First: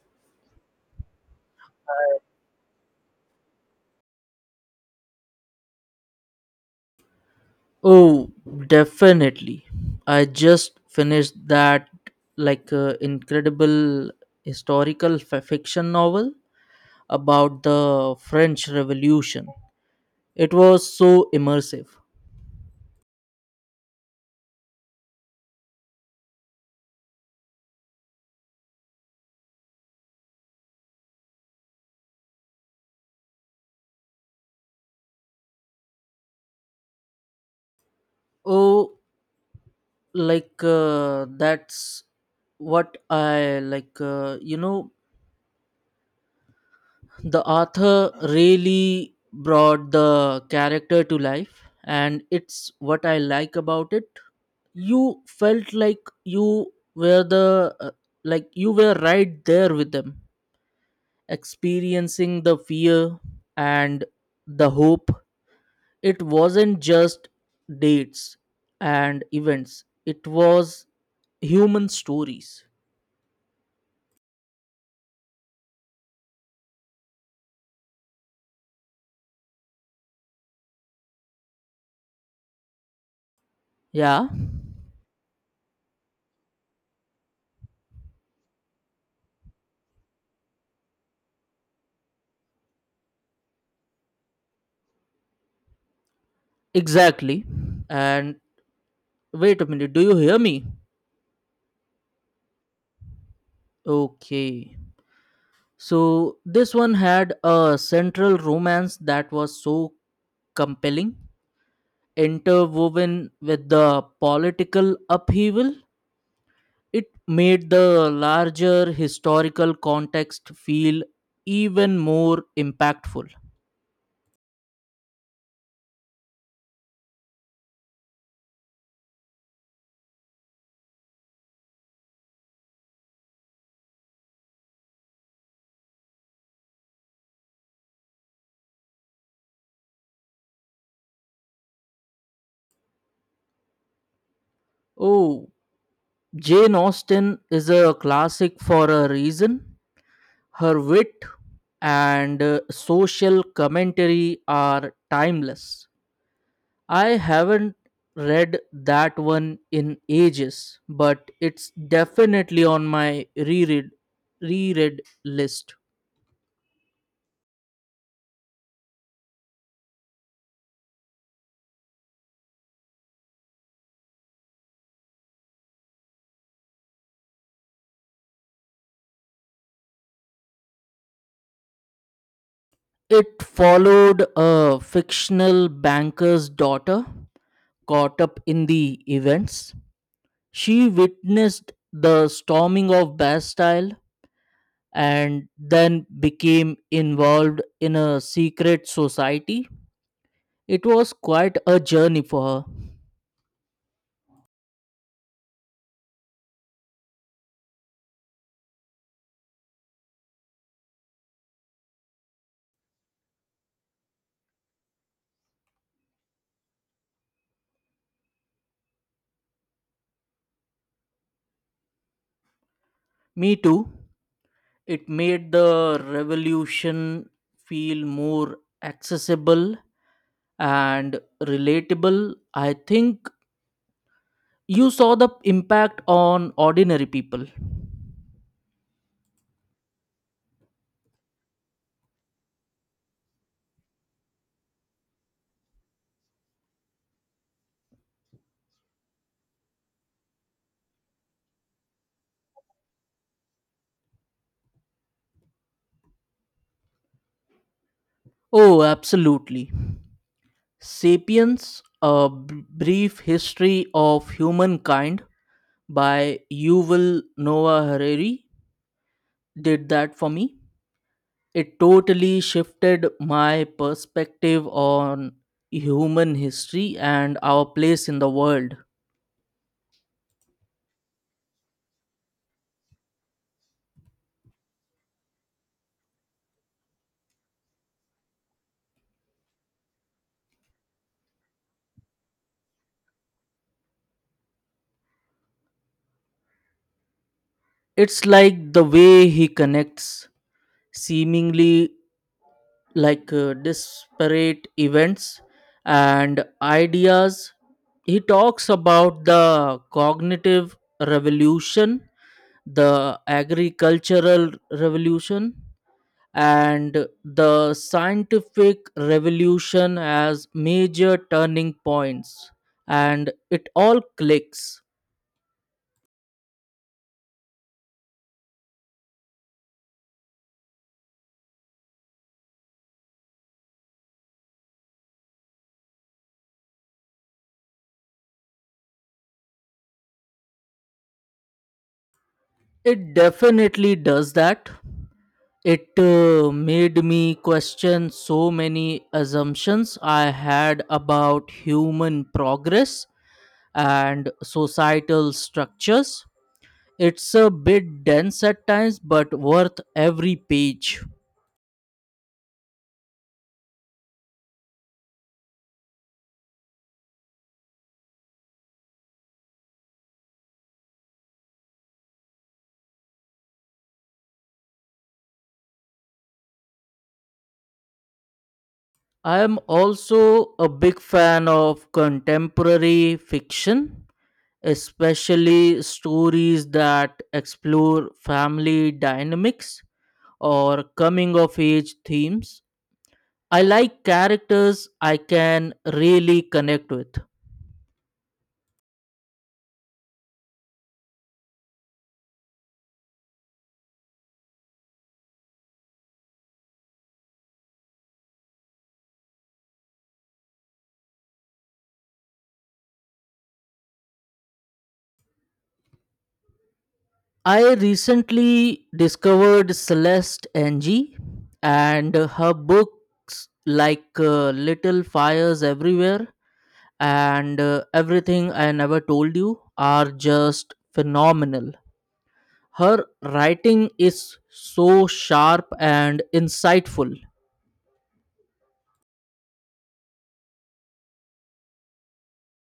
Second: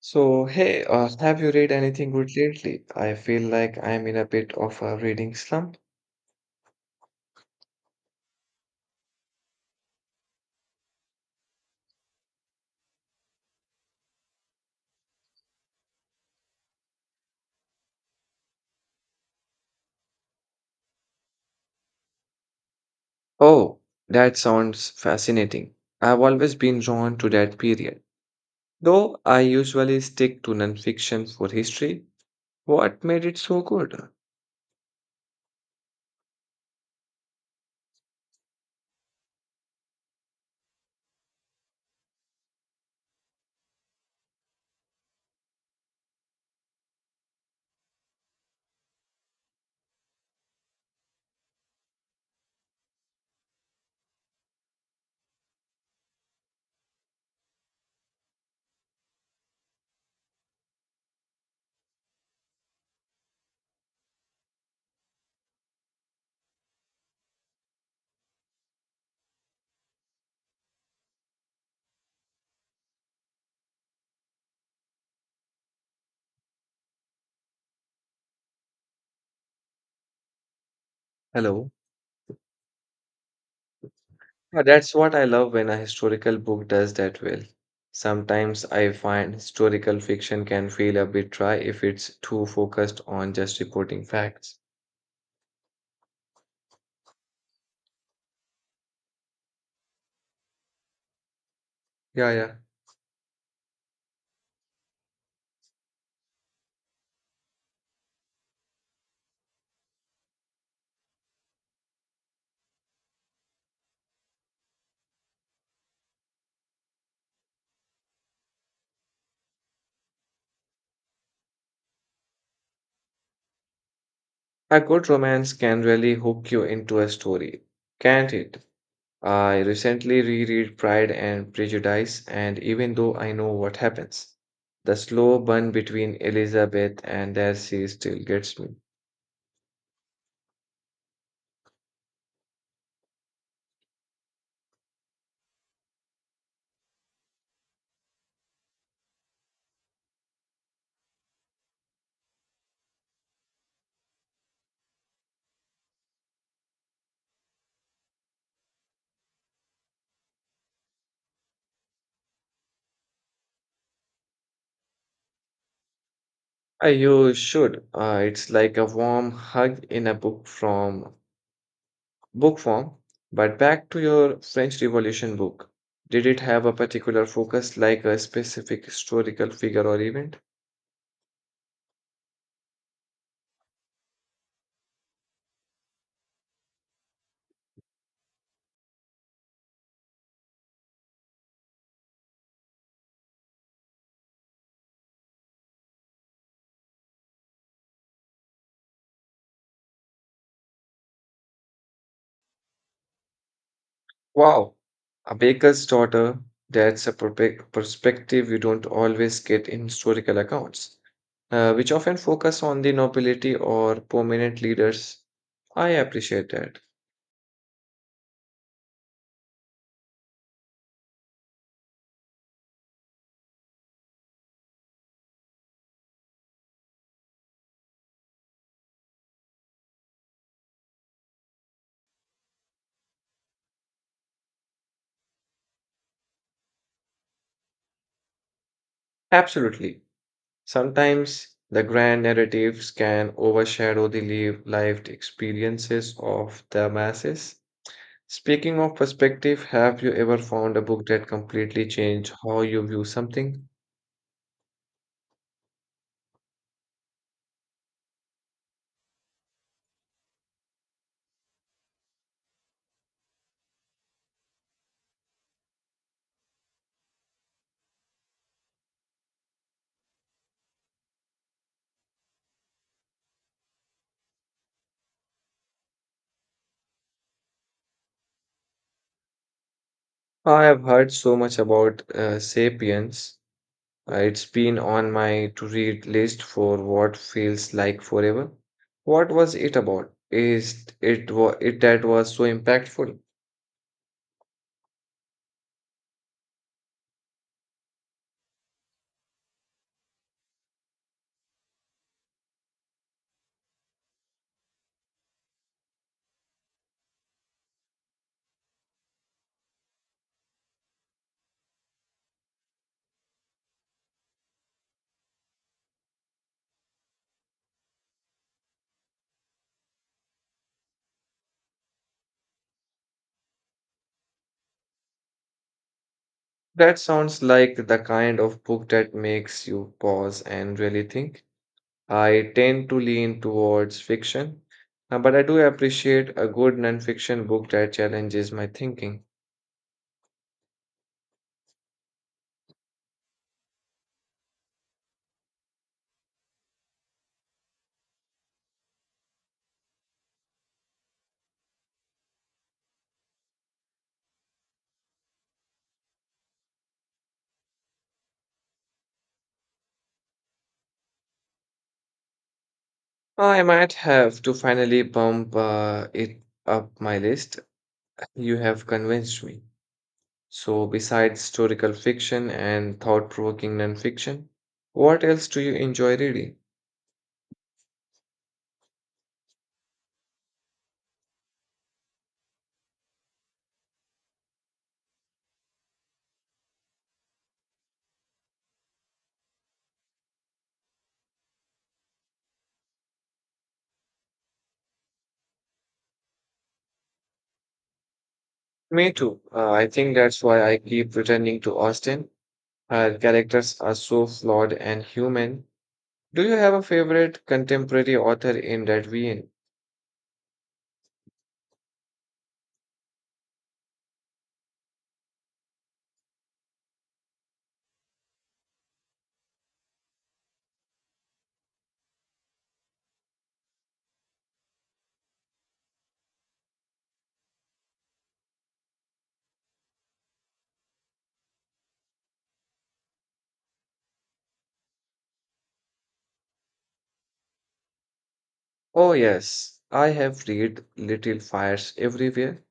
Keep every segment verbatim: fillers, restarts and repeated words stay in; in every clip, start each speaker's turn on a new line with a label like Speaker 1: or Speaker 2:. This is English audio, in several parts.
Speaker 1: So, hey, uh, have you read anything good lately? I feel like I'm in a bit of a reading slump.
Speaker 2: Oh, definitely. I just finished that like uh, incredible historical f- fiction novel about the French Revolution. It was so immersive.
Speaker 1: Oh, that sounds fascinating. I've always been drawn to that period, though I usually stick to nonfiction for history. What made it so good?
Speaker 2: Oh, like uh, that's what I like. Uh, you know, the author really brought the character to life, and it's what I like about it. You felt like you were the uh, like you were right there with them, experiencing the fear and the hope. It wasn't just dates and events, it was human stories.
Speaker 1: Hello.
Speaker 2: Yeah,
Speaker 1: Yeah, that's what I love when a historical book does that well. Sometimes I find historical fiction can feel a bit dry if it's too focused on just reporting facts.
Speaker 2: exactly. And wait a minute, do you hear me?
Speaker 1: Yeah, yeah.
Speaker 2: Okay. So this one had a central romance that was so compelling, interwoven with the political upheaval. It made the larger historical context feel even more impactful.
Speaker 1: A good romance can really hook you into a story, can't it? I recently reread Pride and Prejudice, and even though I know what happens, the slow burn between Elizabeth and Darcy still gets me.
Speaker 2: Oh, Jane Austen is a classic for a reason. Her wit and uh, social commentary are timeless. I haven't read that one in ages, but it's definitely on my reread reread list.
Speaker 1: Uh, you should. Uh, it's like a warm hug in a book from book form. But back to your French Revolution book. Did it have a particular focus, like a specific historical figure or event?
Speaker 2: It followed a fictional banker's daughter caught up in the events. She witnessed the storming of Bastille and then became involved in a secret society. It was quite a journey for her.
Speaker 1: Wow, a baker's daughter, that's a perpe- perspective you don't always get in historical accounts, uh, which often focus on the nobility or prominent leaders. I appreciate that.
Speaker 2: Me too. It made the revolution feel more accessible and relatable. I think you saw the impact on ordinary people.
Speaker 1: Absolutely. Sometimes the grand narratives can overshadow the live, lived experiences of the masses. Speaking of perspective, have you ever found a book that completely changed how you view something?
Speaker 2: Oh, absolutely. Sapiens, a B- brief history of humankind by Yuval Noah Harari did that for me. It totally shifted my perspective on human history and our place in the world.
Speaker 1: I have heard so much about uh, Sapiens. Uh, It's been on my to read list for what feels like forever. What was it about? Is it wa- it that was so impactful?
Speaker 2: It's like the way he connects seemingly like uh, disparate events and ideas. He talks about the cognitive revolution, the agricultural revolution, and the scientific revolution as major turning points. And it all clicks.
Speaker 1: That sounds like the kind of book that makes you pause and really think. I tend to lean towards fiction, uh, but I do appreciate a good nonfiction book that challenges my thinking.
Speaker 2: It definitely does that. It uh, made me question so many assumptions I had about human progress and societal structures. It's a bit dense at times, but worth every page.
Speaker 1: I might have to finally bump uh, it up my list. You have convinced me. So, besides historical fiction and thought-provoking nonfiction, what else do you enjoy reading?
Speaker 2: I am also a big fan of contemporary fiction, especially stories that explore family dynamics or coming of age themes. I like characters I can really connect with.
Speaker 1: Me too. Uh, I think that's why I keep returning to Austen. Her characters are so flawed and human. Do you have a favorite contemporary author in that vein?
Speaker 2: I recently discovered Celeste Ng, and her books like uh, Little Fires Everywhere and uh, Everything I Never Told You are just phenomenal. Her writing is so sharp and insightful.
Speaker 1: Oh, yes, I have read Little Fires Everywhere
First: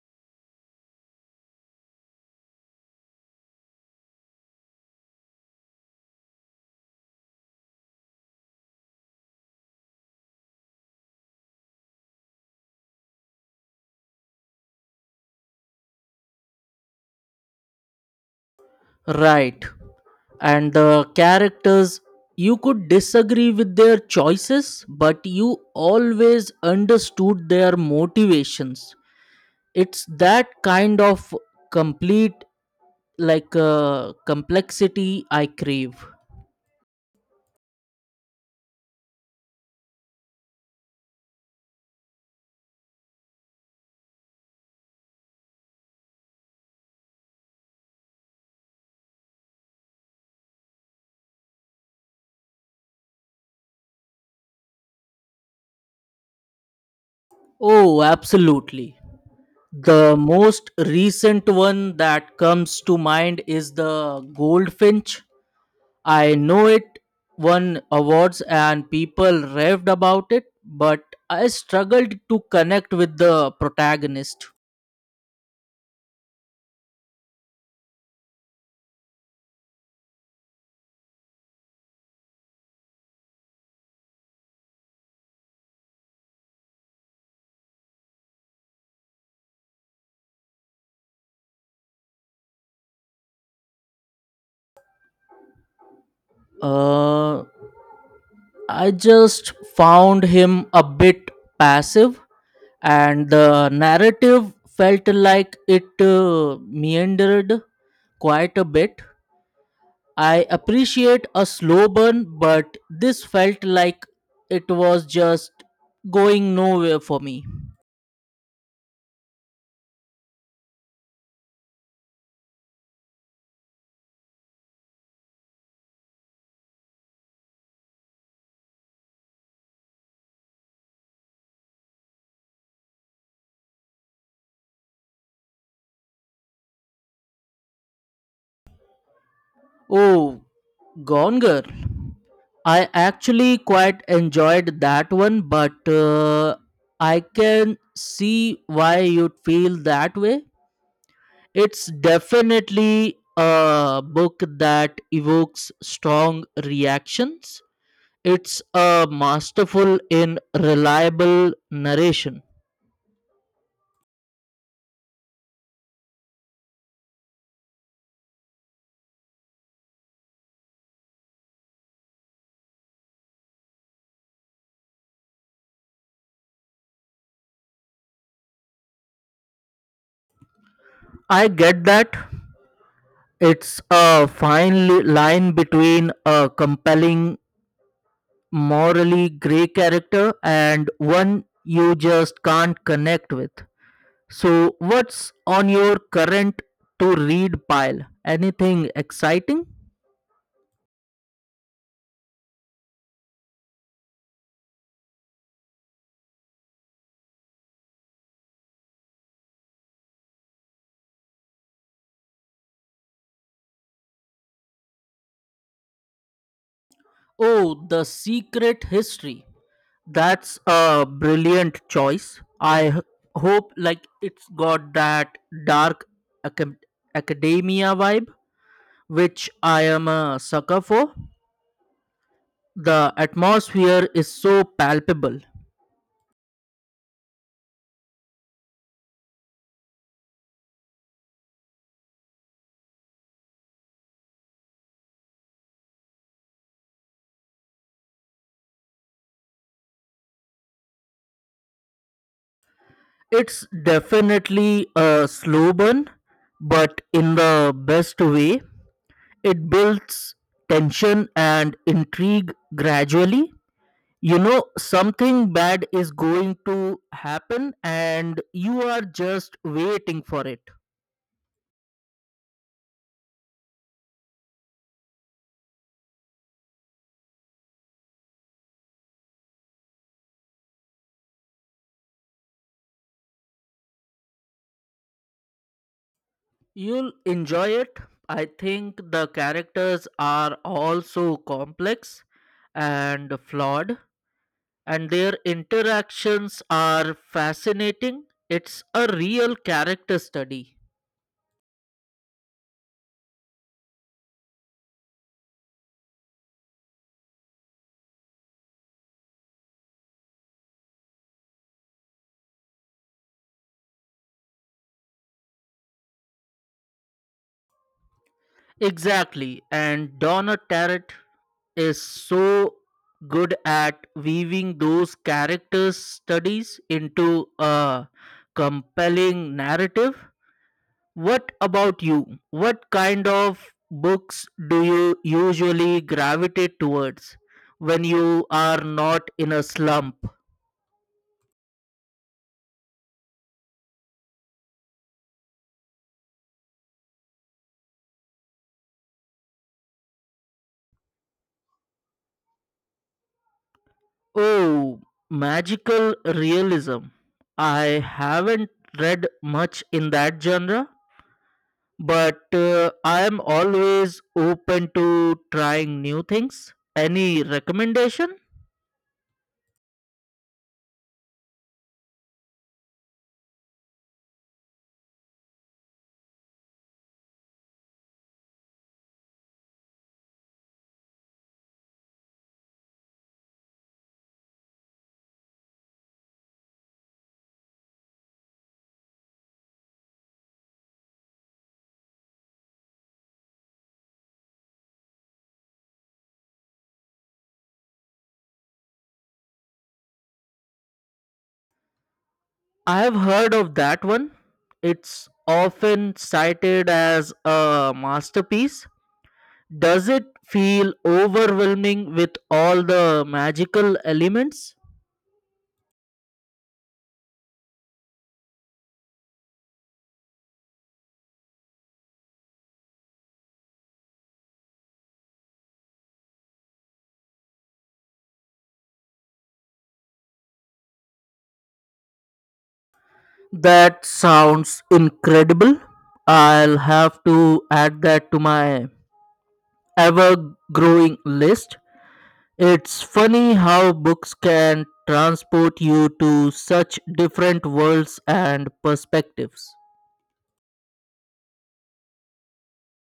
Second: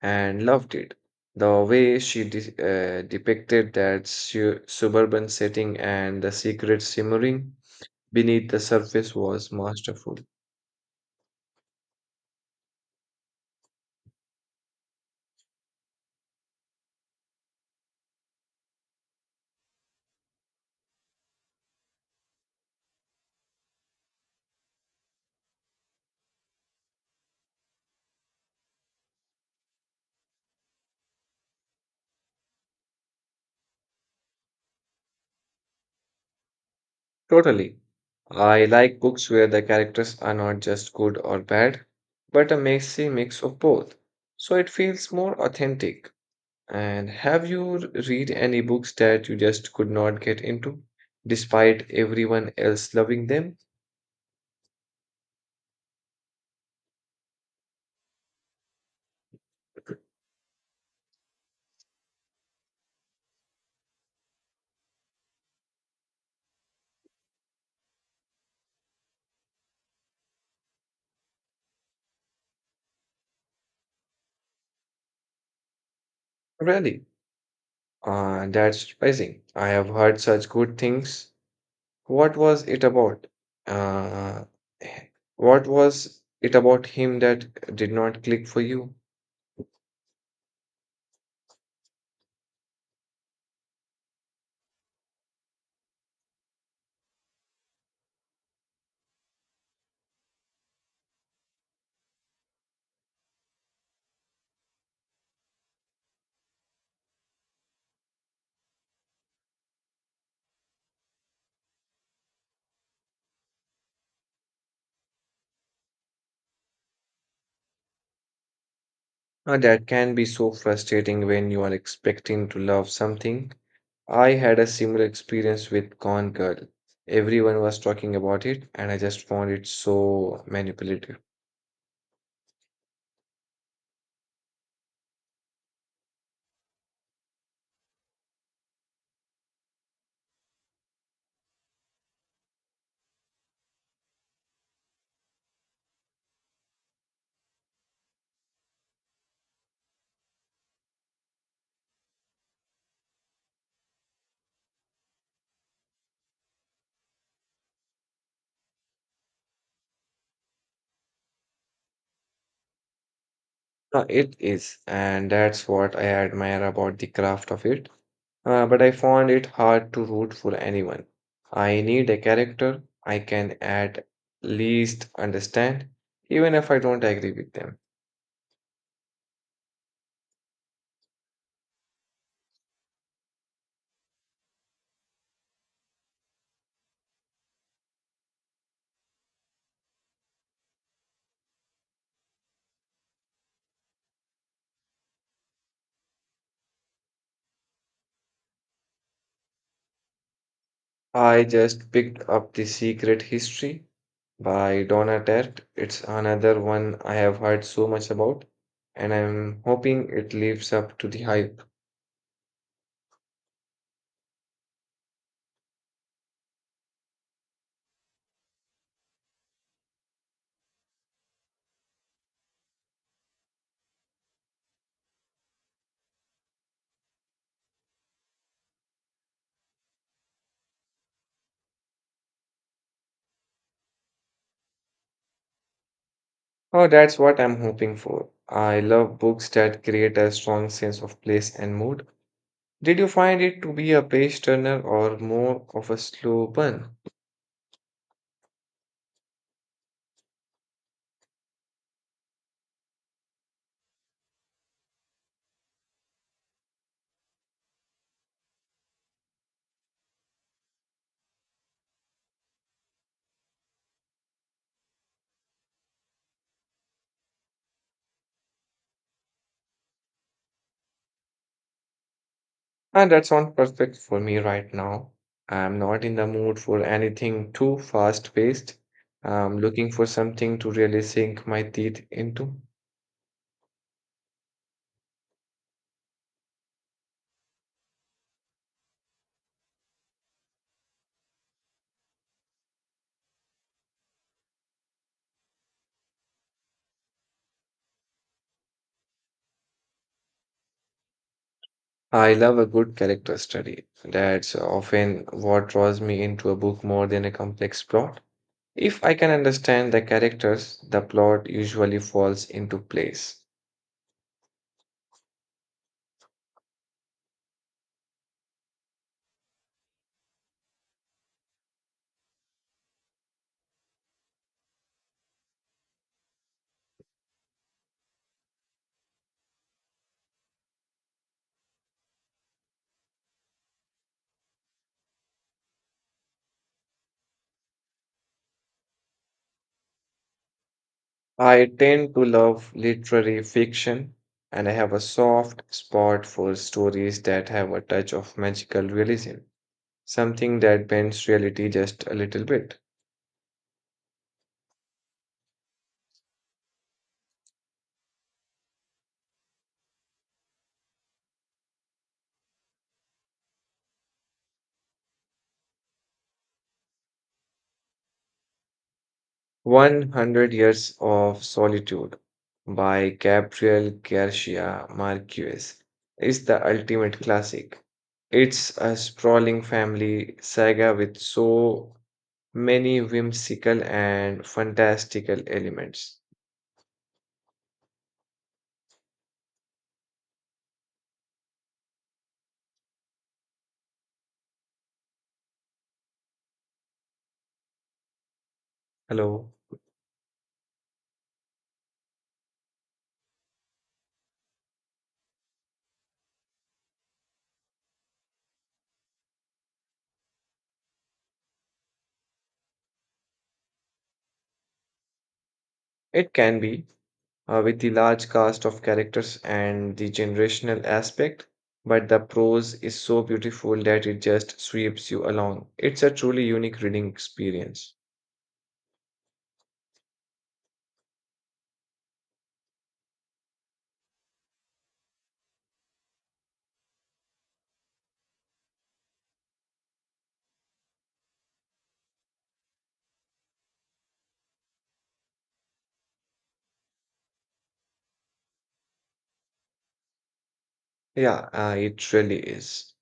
Speaker 1: and loved it. The way she de- uh, depicted that su- suburban setting and the secret simmering beneath the surface was masterful.
Speaker 2: Right. And the characters, you could disagree with their choices, but you always understood their motivations. It's that kind of complete, like, uh, complexity I crave.
Speaker 1: Totally. I like books where the characters are not just good or bad, but a messy mix of both. So it feels more authentic. And have you r- read any books that you just could not get into, despite everyone else loving them?
Speaker 2: Oh, absolutely. The most recent one that comes to mind is the Goldfinch. I know it won awards and people raved about it, but I struggled to connect with the protagonist.
Speaker 1: Really? Uh, that's surprising. I have heard such good things. What was it about? Uh, h- what was it about him that did not click for you?
Speaker 2: Uh, I just found him a bit passive, and the narrative felt like it uh, meandered quite a bit. I appreciate a slow burn, but this felt like it was just going nowhere for me.
Speaker 1: Uh, that can be so frustrating when you are expecting to love something. I had a similar experience with Gone Girl. Everyone was talking about it, and I just found it so manipulative.
Speaker 2: Oh, Gone Girl. I actually quite enjoyed that one, but uh, I can see why you'd feel that way. It's definitely a book that evokes strong reactions. It's a masterful in reliable narration.
Speaker 1: Uh, it is, and that's what I admire about the craft of it. Uh, but I found it hard to root for anyone. I need a character I can at least understand, even if I don't agree with them.
Speaker 2: I get that. It's a fine li- line between a compelling, morally gray character and one you just can't connect with. So, what's on your current to read pile? Anything exciting?
Speaker 1: I just picked up The Secret History by Donna Tartt. It's another one I have heard so much about, and I'm hoping it lives up to the hype.
Speaker 2: Oh, The Secret History. That's a brilliant choice. I h- hope like it's got that dark acad- academia vibe which I am a sucker for. The atmosphere is so palpable.
Speaker 1: Oh, that's what I'm hoping for. I love books that create a strong sense of place and mood. Did you find it to be a page turner or more of a slow burn?
Speaker 2: It's definitely a slow burn, but in the best way. It builds tension and intrigue gradually. You know, something bad is going to happen, and you are just waiting for it.
Speaker 1: And that's not perfect for me right now. I'm not in the mood for anything too fast-paced. I'm looking for something to really sink my teeth into.
Speaker 2: You'll enjoy it. I think the characters are also complex and flawed, and their interactions are fascinating. It's a real character study.
Speaker 1: I love a good character study. That's often what draws me into a book more than a complex plot. If I can understand the characters, the plot usually falls into place.
Speaker 2: Exactly, and Donna Tartt is so good at weaving those character studies into a compelling narrative. What about you? What kind of books do you usually gravitate towards when you are not in a slump?
Speaker 1: I tend to love literary fiction, and I have a soft spot for stories that have a touch of magical realism, something that bends reality just a little bit.
Speaker 2: Oh, magical realism. I haven't read much in that genre, but uh, I am always open to trying new things. Any recommendation?
Speaker 1: one hundred Years of Solitude by Gabriel Garcia Marquez is the ultimate classic. It's a sprawling family saga with so many whimsical and fantastical elements. Hello.
Speaker 2: I have heard of that one. It's often cited as a masterpiece. Does it feel overwhelming with all the magical elements?
Speaker 1: It can be, uh, with the large cast of characters and the generational aspect, but the prose is so beautiful that it just sweeps you along. It's a truly unique reading experience.
Speaker 2: That sounds incredible. I'll have to add that to my ever growing list. It's funny how books can transport you to such different worlds and perspectives.
Speaker 1: Yeah, uh, it really is.